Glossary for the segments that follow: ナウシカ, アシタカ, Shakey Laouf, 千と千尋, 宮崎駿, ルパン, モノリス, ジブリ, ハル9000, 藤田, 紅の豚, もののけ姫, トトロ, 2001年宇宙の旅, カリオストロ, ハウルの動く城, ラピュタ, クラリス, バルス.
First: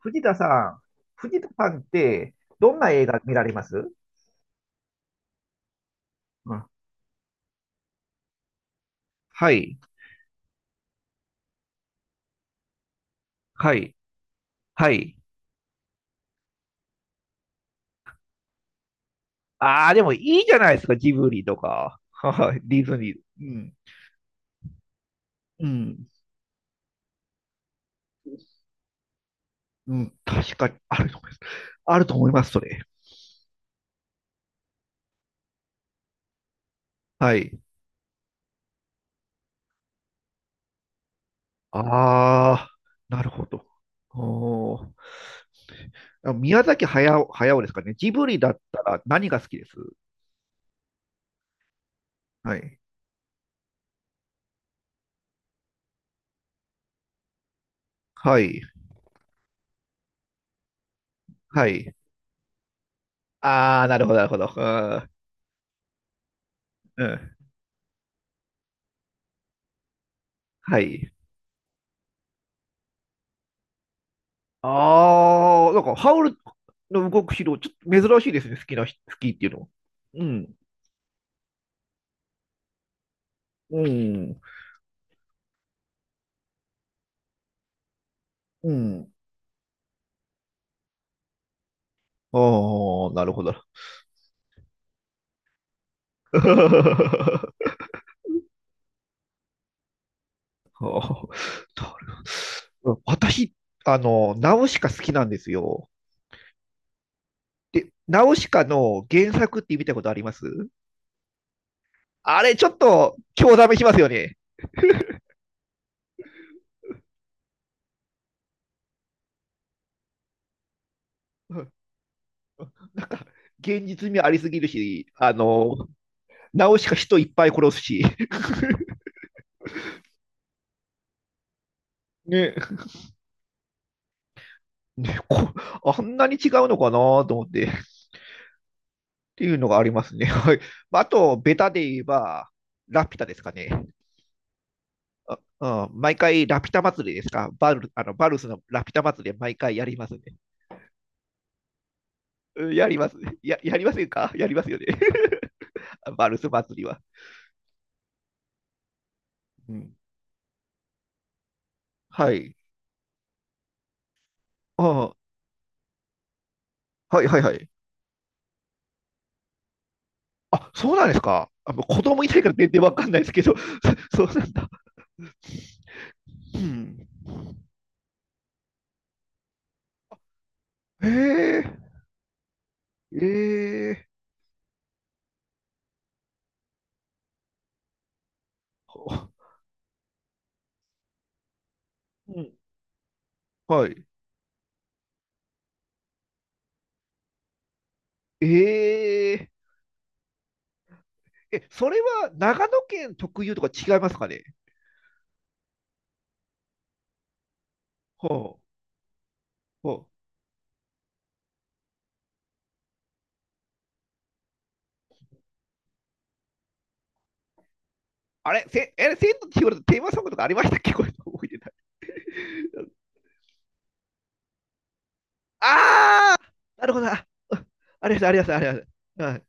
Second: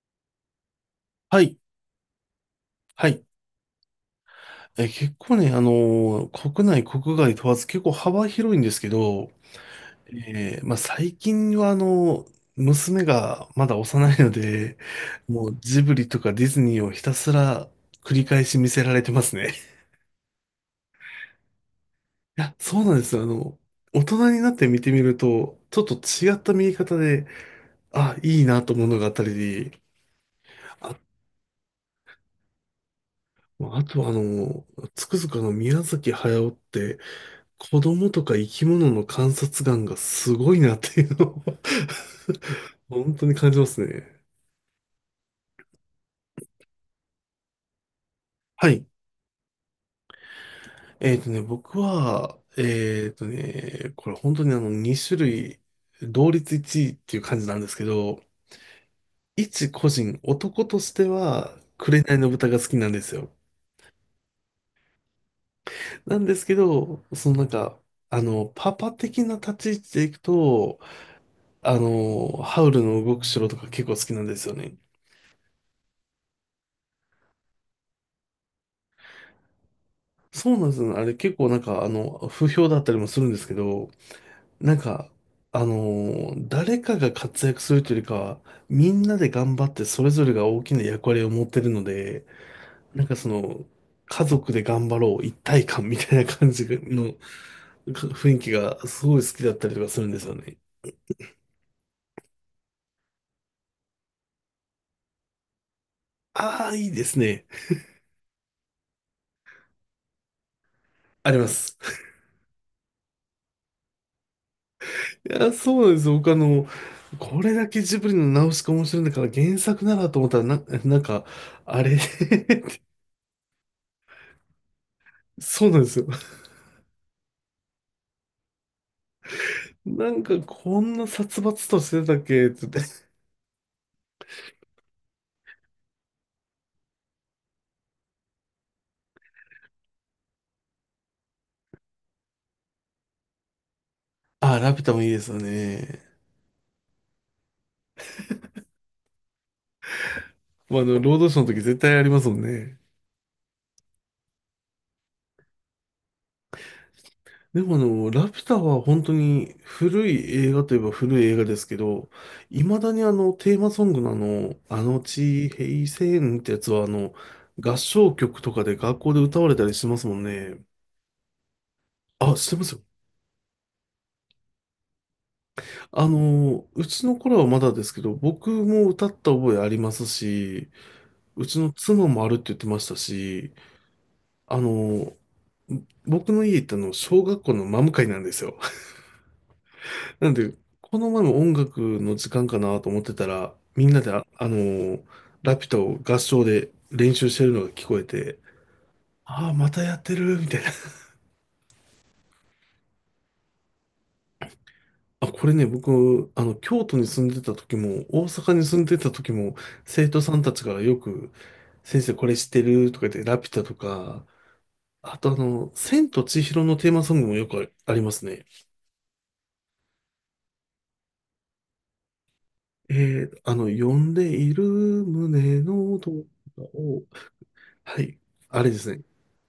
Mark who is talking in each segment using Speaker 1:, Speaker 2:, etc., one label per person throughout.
Speaker 1: 藤田さん、藤
Speaker 2: は
Speaker 1: 田
Speaker 2: い。
Speaker 1: さんって、どんな映
Speaker 2: は
Speaker 1: 画
Speaker 2: い。
Speaker 1: 見られます？
Speaker 2: 結構ね、
Speaker 1: うん。
Speaker 2: 国内、国外問わず結構幅広いんですけど、
Speaker 1: はい、
Speaker 2: まあ、最近は娘がま
Speaker 1: は
Speaker 2: だ
Speaker 1: い、
Speaker 2: 幼いので、
Speaker 1: はい。
Speaker 2: もうジブリとかディズニーをひたすら繰り返し見せられてますね。
Speaker 1: ああ、でもいいじゃないですか、ジブリとか、
Speaker 2: い
Speaker 1: は
Speaker 2: や、
Speaker 1: い、デ
Speaker 2: そう
Speaker 1: ィ
Speaker 2: な
Speaker 1: ズ
Speaker 2: んで
Speaker 1: ニー。
Speaker 2: すよ。
Speaker 1: うん、
Speaker 2: 大人になって見てみると、
Speaker 1: う
Speaker 2: ちょっと
Speaker 1: ん、
Speaker 2: 違った見え方で、あ、いいなと思うのがあったり、
Speaker 1: うん、確かに
Speaker 2: あ、
Speaker 1: あると思います。あると思います、それ。
Speaker 2: あとはつくづく宮崎駿って、
Speaker 1: はい。
Speaker 2: 子供とか生き物の観察眼がすごいなっていうのを
Speaker 1: ああ、
Speaker 2: 本
Speaker 1: な
Speaker 2: 当
Speaker 1: る
Speaker 2: に
Speaker 1: ほ
Speaker 2: 感じ
Speaker 1: ど。
Speaker 2: ますね。
Speaker 1: おー、あ、宮崎駿、駿ですかね。ジブリだっ
Speaker 2: は
Speaker 1: た
Speaker 2: い。
Speaker 1: ら何が好きです？
Speaker 2: 僕は、
Speaker 1: はい。
Speaker 2: これ本当にあの2種類、同率1位っていう感じなんですけど、
Speaker 1: はい。
Speaker 2: 一個人、男としては、
Speaker 1: はい。
Speaker 2: 紅の豚が好きなんですよ。
Speaker 1: ああ、なるほど、なるほど。
Speaker 2: なんですけ
Speaker 1: う
Speaker 2: ど、
Speaker 1: ん。う
Speaker 2: そ
Speaker 1: ん。
Speaker 2: のなんか、パパ的な立ち位置でいくと、
Speaker 1: はい。
Speaker 2: ハウルの動く城とか結構好きなんですよね。
Speaker 1: ああ、なんか、ハウルの動く城、ちょっと珍しいですね、好きっていうのは。う
Speaker 2: そ
Speaker 1: ん、
Speaker 2: うなんですよね。あれ結構なんか、不評だったりもするんですけ
Speaker 1: う
Speaker 2: ど、
Speaker 1: ん、
Speaker 2: なんか、あの誰かが活躍するというよりかは、
Speaker 1: う
Speaker 2: みん
Speaker 1: ん。
Speaker 2: なで頑張ってそれぞれが大きな役割を持ってるので、なん
Speaker 1: ああ、
Speaker 2: か
Speaker 1: な
Speaker 2: そ
Speaker 1: るほど。
Speaker 2: の、家族で頑張ろう、一体感みたいな
Speaker 1: あ
Speaker 2: 感じのか
Speaker 1: ー、
Speaker 2: 雰囲気がすごい好きだったりとかするんですよね。
Speaker 1: なるほど。私、ナウシカ好きなんですよ。
Speaker 2: ああ、いいですね。
Speaker 1: で、ナウシカの原作って見たことあります？
Speaker 2: あります。
Speaker 1: あれ、ちょっと、興ざめしますよね。
Speaker 2: いや、そうなんですよ。僕これだけジブリのナウシカ面白いんだから原作ならと思ったら、なんか、
Speaker 1: うん。
Speaker 2: あれ
Speaker 1: なんか、現実味ありすぎるし、
Speaker 2: そうなんですよ。
Speaker 1: ナウシカ人いっぱい殺すし。
Speaker 2: なんかこんな殺伐としてたっけって言っ
Speaker 1: ね、
Speaker 2: て。
Speaker 1: ね、こ、あんなに違うのかなと思って、っていうのがありますね。はい。まあ、あと、ベタで言えば、ラピュタですかね。
Speaker 2: あ、ラピュタもいいですよ
Speaker 1: あ、うん、
Speaker 2: ね。
Speaker 1: 毎回ラピュタ祭りですか。バルスのラピュタ祭り毎回やりますね。
Speaker 2: まあ、ロードショーの時絶対ありますもん
Speaker 1: うん、
Speaker 2: ね。
Speaker 1: やりますね。やりませんか、やりますよね。バルス祭りは。
Speaker 2: でもラピュタは本当に
Speaker 1: うん。
Speaker 2: 古い映画といえば古い映画ですけど、
Speaker 1: はい。
Speaker 2: 未だにテーマソングのあの
Speaker 1: ああ、
Speaker 2: 地平線ってやつは
Speaker 1: はいはいはい。
Speaker 2: 合唱曲とかで学校で歌われたりしますもんね。
Speaker 1: あ、そうなんですか。あ、もう子供いな
Speaker 2: あ、
Speaker 1: いか
Speaker 2: し
Speaker 1: ら
Speaker 2: てま
Speaker 1: 全
Speaker 2: す
Speaker 1: 然
Speaker 2: よ。
Speaker 1: わかんないですけど、そうなんだ。う
Speaker 2: うち
Speaker 1: ん。
Speaker 2: の頃はまだですけど、僕も歌った覚えありますし、
Speaker 1: へ
Speaker 2: うち
Speaker 1: え、
Speaker 2: の妻もあるって言ってました
Speaker 1: え
Speaker 2: し、
Speaker 1: え、
Speaker 2: あの、僕の家行っての、小学校のマム会なんですよ。
Speaker 1: ほ
Speaker 2: なんで、この前も音楽の時
Speaker 1: う、
Speaker 2: 間
Speaker 1: ん。
Speaker 2: かなと思ってたら、
Speaker 1: は
Speaker 2: みんな
Speaker 1: い。
Speaker 2: でラピュタを合唱で練習してるのが聞こえて、
Speaker 1: え、え
Speaker 2: ああ、またやってる、みたいな。
Speaker 1: え、それは長野県特有とか違いますかね？
Speaker 2: あ、これね、僕、京都に住んでた時も、大
Speaker 1: ほ
Speaker 2: 阪
Speaker 1: う、
Speaker 2: に住んでた時も、
Speaker 1: ほう。
Speaker 2: 生徒さんたちからよく、先生これ知ってるとか言って、ラピュタとか、あと千と千尋のテーマソングもよくありますね。
Speaker 1: あれ、せ、え、千と千尋のテーマソングとかありましたっけ？ これ覚えてない。
Speaker 2: え呼んでいる胸の動
Speaker 1: ああ、
Speaker 2: 画
Speaker 1: なるほ
Speaker 2: を、
Speaker 1: ど。あ、うん、
Speaker 2: は
Speaker 1: あり
Speaker 2: い、
Speaker 1: ました、ありました、あ
Speaker 2: あ
Speaker 1: り
Speaker 2: れ
Speaker 1: ま
Speaker 2: で
Speaker 1: し
Speaker 2: すね。
Speaker 1: た。はい。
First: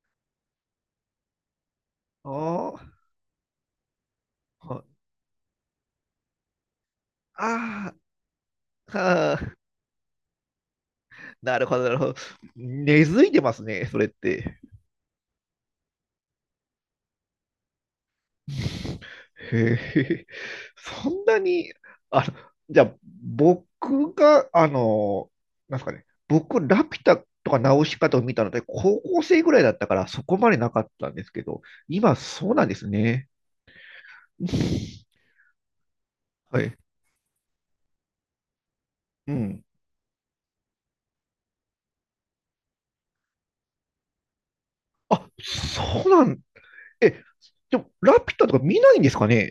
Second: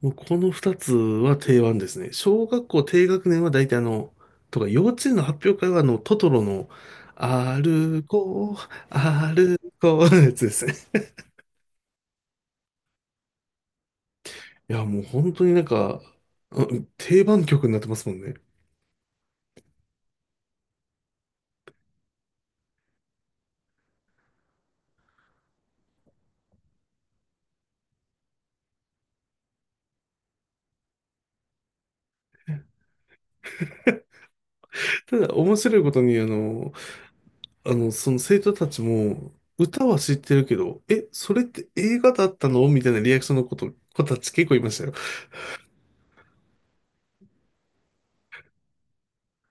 Speaker 2: もうこの二つは定番ですね。小学
Speaker 1: おー、
Speaker 2: 校低学年は大体とか、
Speaker 1: ほ、
Speaker 2: 幼稚園の発表会はトトロの、
Speaker 1: あ
Speaker 2: 歩こ
Speaker 1: あ、
Speaker 2: う、
Speaker 1: はあ、
Speaker 2: 歩こうのやつですね。
Speaker 1: なるほど、なるほど。根付いてますね、それって。
Speaker 2: いや、もう本当になんか、うん定番曲になってますもんね。
Speaker 1: へえ、そんなに、あの、じゃあ、僕が、なんですかね、僕、ラピュタとかナウシカとか見たので、高校生ぐらいだったから、そこまでなかったんですけど、今、そうなんですね。うん。
Speaker 2: ただ、面白いことに、
Speaker 1: はい。
Speaker 2: その生徒たち
Speaker 1: う
Speaker 2: も、
Speaker 1: ん。
Speaker 2: 歌は知ってるけど、え、それって映画だったのみたいなリアクションのこと、子たち結構いましたよ。
Speaker 1: あ、そうなん、え、でも、ラピュタとか見ないんですかね？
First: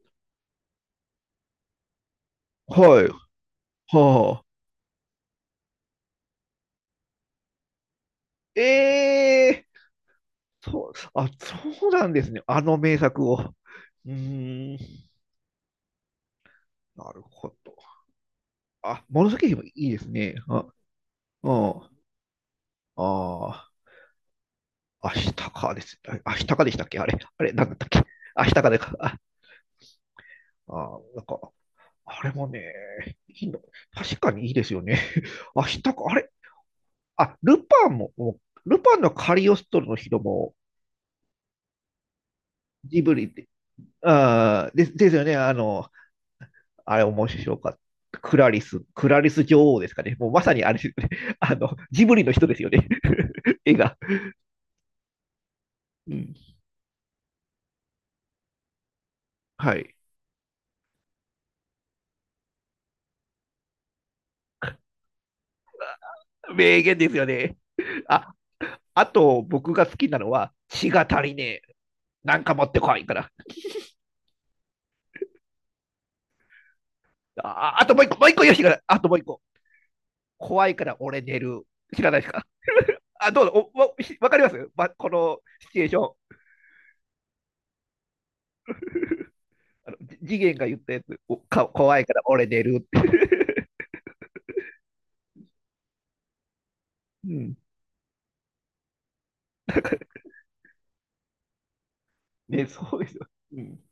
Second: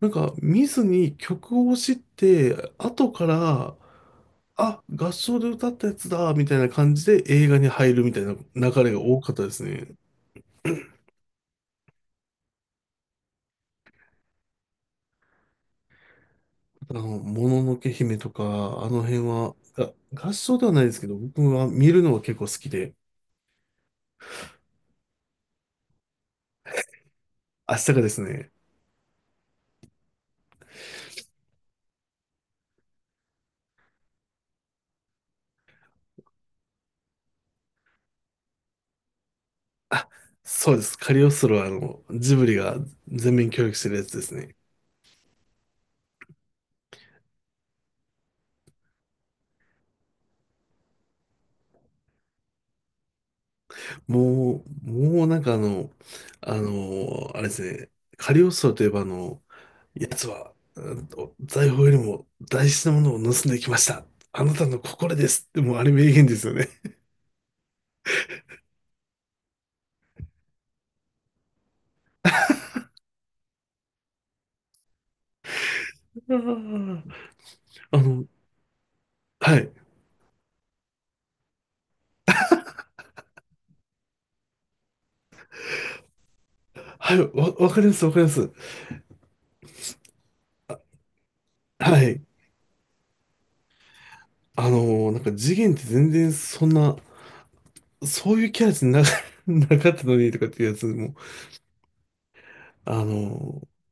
Speaker 2: なんか、見ずに曲を知って、
Speaker 1: はい。
Speaker 2: 後から、
Speaker 1: はあ。
Speaker 2: あ、合唱で歌ったやつだ、みたいな感じで映画に入るみたいな流れが
Speaker 1: え、
Speaker 2: 多かったです
Speaker 1: え、
Speaker 2: ね。
Speaker 1: そう、あ、そうなんですね。あの名作を。うーん、なるほ
Speaker 2: もの
Speaker 1: ど。
Speaker 2: のけ姫とか、あの
Speaker 1: あ、
Speaker 2: 辺
Speaker 1: 紫
Speaker 2: は、
Speaker 1: 姫いいです
Speaker 2: が合
Speaker 1: ね。
Speaker 2: 唱
Speaker 1: あ、
Speaker 2: ではないですけど、僕
Speaker 1: う
Speaker 2: は見
Speaker 1: ん。
Speaker 2: るのが結構好きで、
Speaker 1: ああ、アシタカです。あ、アシタカでしたっけ、あれ、あれ、なんだ
Speaker 2: 明
Speaker 1: ったっ
Speaker 2: 日
Speaker 1: け？
Speaker 2: がです
Speaker 1: ア
Speaker 2: ね、
Speaker 1: シタカでか。あ、あー、なんか、あれもね、いいの。確かにいいですよね。アシタカ、あれ、あ、ルパンも、もうルパンのカリオストロの人も、
Speaker 2: そうです、カリオストロはジブリが
Speaker 1: ジブリ
Speaker 2: 全
Speaker 1: で、
Speaker 2: 面協力してるやつですね。
Speaker 1: ああ、ですよね。あれ面白かった。クラリス、クラリス女王ですかね。もうまさにあれですよね。ジブリの人ですよね。絵が。
Speaker 2: もうなんか
Speaker 1: うん。
Speaker 2: あれですね、カリオストロといえば
Speaker 1: はい。
Speaker 2: 奴は、うんと財宝よりも大事なものを盗んできました。あなたの心ですって、もうあれ名言ですよね。
Speaker 1: 名言ですよね。あ、あと僕が好きなのは、血が足りねえ。なんか持ってこいから。
Speaker 2: あー
Speaker 1: あ、あと
Speaker 2: あ
Speaker 1: もう一個、
Speaker 2: の、
Speaker 1: もう一個よしが、あともう一個。
Speaker 2: はい、
Speaker 1: 怖いから俺寝る。知らないですか？あ、どうぞ。わかります、ま、このシチュエーション。
Speaker 2: はい、わかります、わかります。
Speaker 1: あの次元が言ったやつ。怖
Speaker 2: は
Speaker 1: いか
Speaker 2: い。
Speaker 1: ら俺寝るって。
Speaker 2: なんか次元って全然そんな、
Speaker 1: うん。
Speaker 2: そういうキャラじゃな、なかったのにとかっていうやつも、
Speaker 1: ね、そう
Speaker 2: あ
Speaker 1: ですよ。う
Speaker 2: の、
Speaker 1: ん。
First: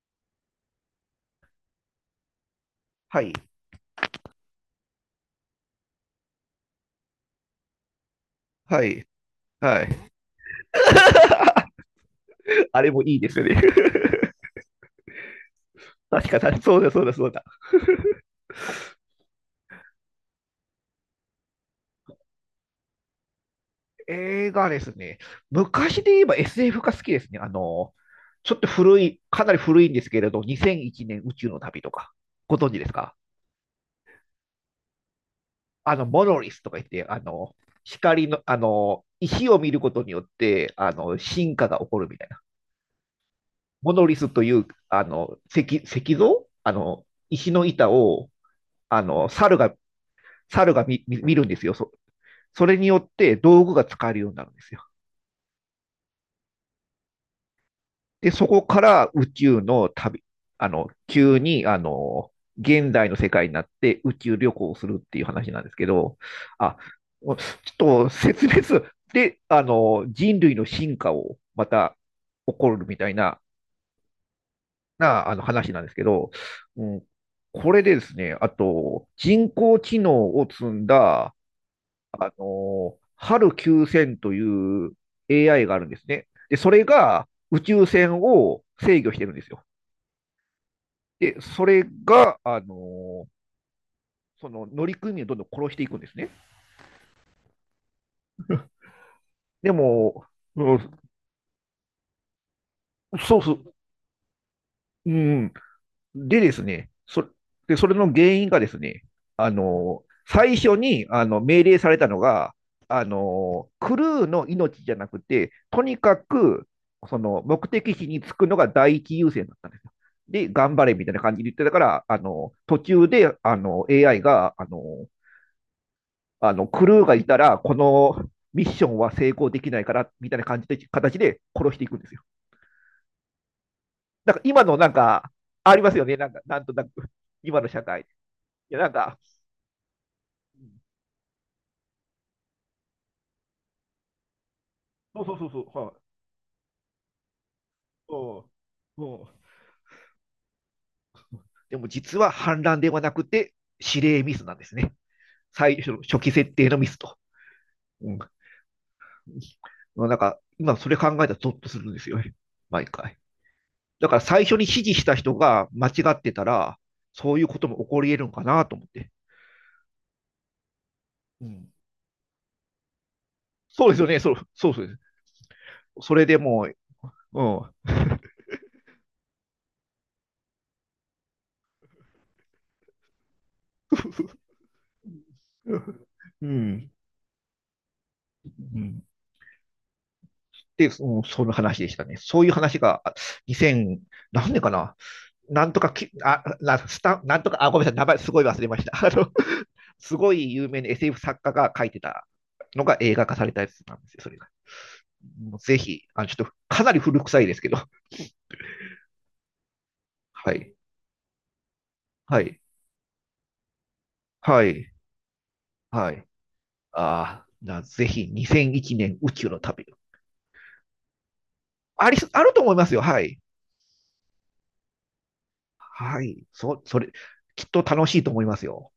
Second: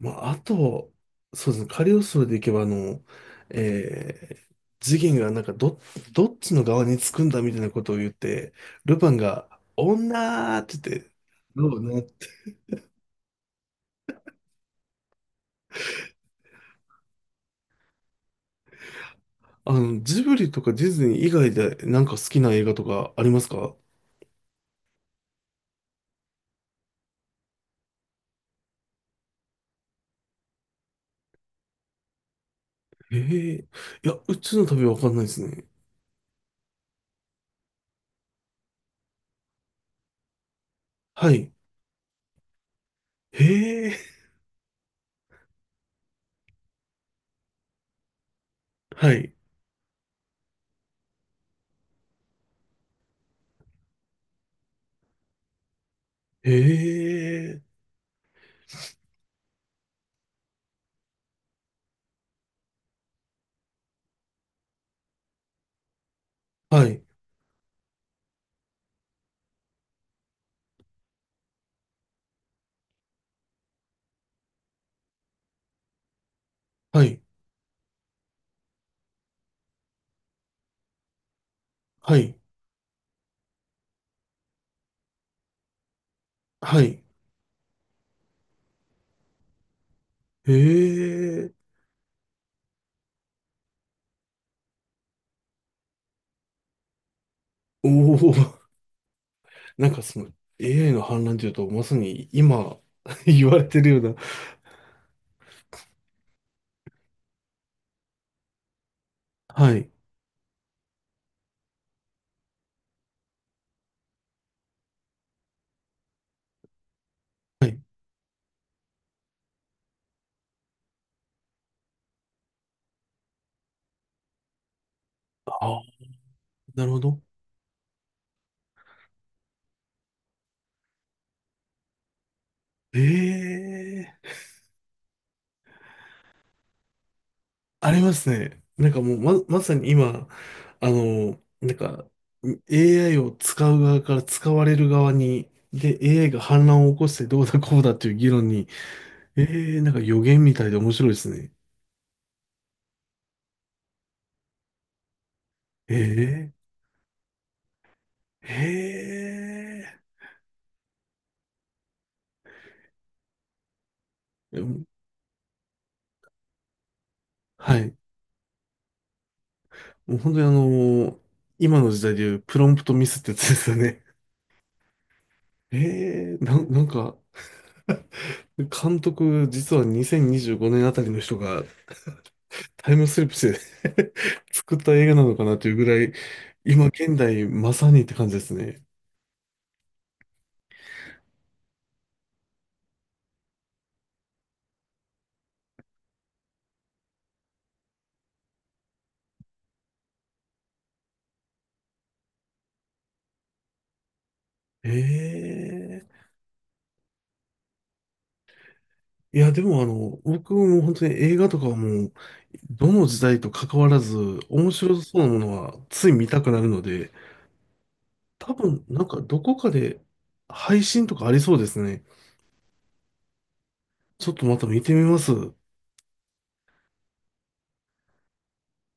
Speaker 2: まあ、あと、そうですね、カリオストロでいけば、
Speaker 1: はい。
Speaker 2: えー、次元がなんかどっちの側につくんだみたいなことを言って、
Speaker 1: は
Speaker 2: ル
Speaker 1: い。
Speaker 2: パンが、
Speaker 1: はい。
Speaker 2: 女ーって言って、どうなって、
Speaker 1: あれもいいですよね。確かに、そうだ、そうだ、そうだ。
Speaker 2: ジブリとかディズニー以外でなんか好きな映画とかありますか？
Speaker 1: 映画ですね。昔で言えば SF が好きですね。ちょっと古い、かなり古いんですけれど、2001年宇宙の旅とか、ご存知ですか？
Speaker 2: へえ、いや、宇宙の旅はわかんないですね。
Speaker 1: モノリスとか言って、光の、石を見ることによって、
Speaker 2: はい。
Speaker 1: 進化が起こるみたいな。
Speaker 2: へ
Speaker 1: モ
Speaker 2: え、
Speaker 1: ノリスという、石像、石の板を、
Speaker 2: はい。
Speaker 1: 猿が、猿が見るんですよ。それによって道具が使えるようになるんですよ。
Speaker 2: へえ、
Speaker 1: で、そこから宇宙の旅、あの、急に、あの、現代の世界になって宇宙旅行をするっていう話なんですけど、あ、
Speaker 2: はい。
Speaker 1: ちょっと説明する。で、人類の進化をまた起こるみたいな、話なんですけど、う
Speaker 2: は
Speaker 1: ん、
Speaker 2: い。
Speaker 1: これでですね、あと、人工知能を積んだ、
Speaker 2: はい。
Speaker 1: ハル9000という AI があるんですね。で、そ
Speaker 2: は
Speaker 1: れ
Speaker 2: い。
Speaker 1: が宇宙船を制御してるんですよ。
Speaker 2: へ
Speaker 1: で、
Speaker 2: え、
Speaker 1: それが、ーその乗組員をどんどん殺していくんですね。
Speaker 2: おお。
Speaker 1: で
Speaker 2: なんかそ
Speaker 1: も、
Speaker 2: の
Speaker 1: う
Speaker 2: AI
Speaker 1: ん、
Speaker 2: の反乱というと、まさに今
Speaker 1: そう
Speaker 2: 言
Speaker 1: そ
Speaker 2: われ
Speaker 1: う、
Speaker 2: てるような。
Speaker 1: うん。でですね、それの原因がですね、
Speaker 2: はい。
Speaker 1: 最初にあの命令されたのが、クルーの命じゃなくて、とにかくその目
Speaker 2: はい。
Speaker 1: 的地に着くのが第一優先だったんですよ。で、頑張れみたいな感じで言ってたから、途中であの AI が
Speaker 2: ああ、な
Speaker 1: ク
Speaker 2: るほ
Speaker 1: ルーが
Speaker 2: ど。
Speaker 1: いたら、このミッションは成功できないから、みたいな感じで、形で殺していくんですよ。
Speaker 2: え
Speaker 1: なん
Speaker 2: え、
Speaker 1: か今のなんか、ありますよね。なんか、なんとなく、今の社
Speaker 2: あ
Speaker 1: 会。
Speaker 2: り
Speaker 1: い
Speaker 2: ますね。
Speaker 1: や、
Speaker 2: な
Speaker 1: な
Speaker 2: ん
Speaker 1: ん
Speaker 2: かもう
Speaker 1: か、
Speaker 2: ま、まさに今、なんか AI を使う側から使われる側
Speaker 1: そうそうそう
Speaker 2: に、
Speaker 1: そう、はい。
Speaker 2: で、AI が反乱を起こしてどうだこうだっていう議
Speaker 1: そ
Speaker 2: 論
Speaker 1: う
Speaker 2: に、
Speaker 1: そう。
Speaker 2: ええ、なんか予言みたいで面白いですね。
Speaker 1: でも実は反乱ではなくて、指令ミスなんですね。最初の初期設
Speaker 2: ええ。
Speaker 1: 定のミスと。うん。
Speaker 2: え
Speaker 1: なんか、今それ考えたらゾッとするんですよね。毎回。だから最初
Speaker 2: え。
Speaker 1: に
Speaker 2: う
Speaker 1: 指
Speaker 2: ん。
Speaker 1: 示した人が間違ってたら、そういうことも
Speaker 2: は
Speaker 1: 起
Speaker 2: い。
Speaker 1: こり得るのかなと思って。
Speaker 2: もう本当に
Speaker 1: うん。
Speaker 2: 今の時代でいうプロンプトミスってやつですよ
Speaker 1: そうです
Speaker 2: ね。
Speaker 1: よね、そう、そうそうです。それでもう、
Speaker 2: なんか、
Speaker 1: うん。
Speaker 2: 監督、実は2025年あたりの人がタイムスリップして 作った映画なのかなというぐらい、
Speaker 1: う
Speaker 2: 今
Speaker 1: ん。
Speaker 2: 現代まさにって感じです
Speaker 1: う
Speaker 2: ね。
Speaker 1: ん。で、うん、その話でしたね。そういう話が、2000、何年かな、なんとかき、あ、な、スタなんとか、あ、ごめんなさい、名前すごい忘れました。すごい有名な SF 作家が書いてたのが映画化されたやつなんですよ、それが。もう
Speaker 2: え
Speaker 1: ぜひ、あの、ちょっと、かなり古臭いですけど、
Speaker 2: え、いや、でも
Speaker 1: は
Speaker 2: 僕
Speaker 1: い、
Speaker 2: も本当に映画とかはもう、
Speaker 1: はい、
Speaker 2: どの時代と関わらず、
Speaker 1: は
Speaker 2: 面
Speaker 1: い、
Speaker 2: 白そうなものはつ
Speaker 1: は
Speaker 2: い見
Speaker 1: い。
Speaker 2: たくなるので、
Speaker 1: ああ、ぜひ
Speaker 2: 多
Speaker 1: 2001
Speaker 2: 分、なん
Speaker 1: 年
Speaker 2: か
Speaker 1: 宇
Speaker 2: ど
Speaker 1: 宙
Speaker 2: こ
Speaker 1: の
Speaker 2: か
Speaker 1: 旅。
Speaker 2: で配信とかありそうですね。
Speaker 1: あり、あると思いますよ、はい。
Speaker 2: ちょっとまた見てみます。
Speaker 1: はい。それ、きっと楽しいと思いますよ。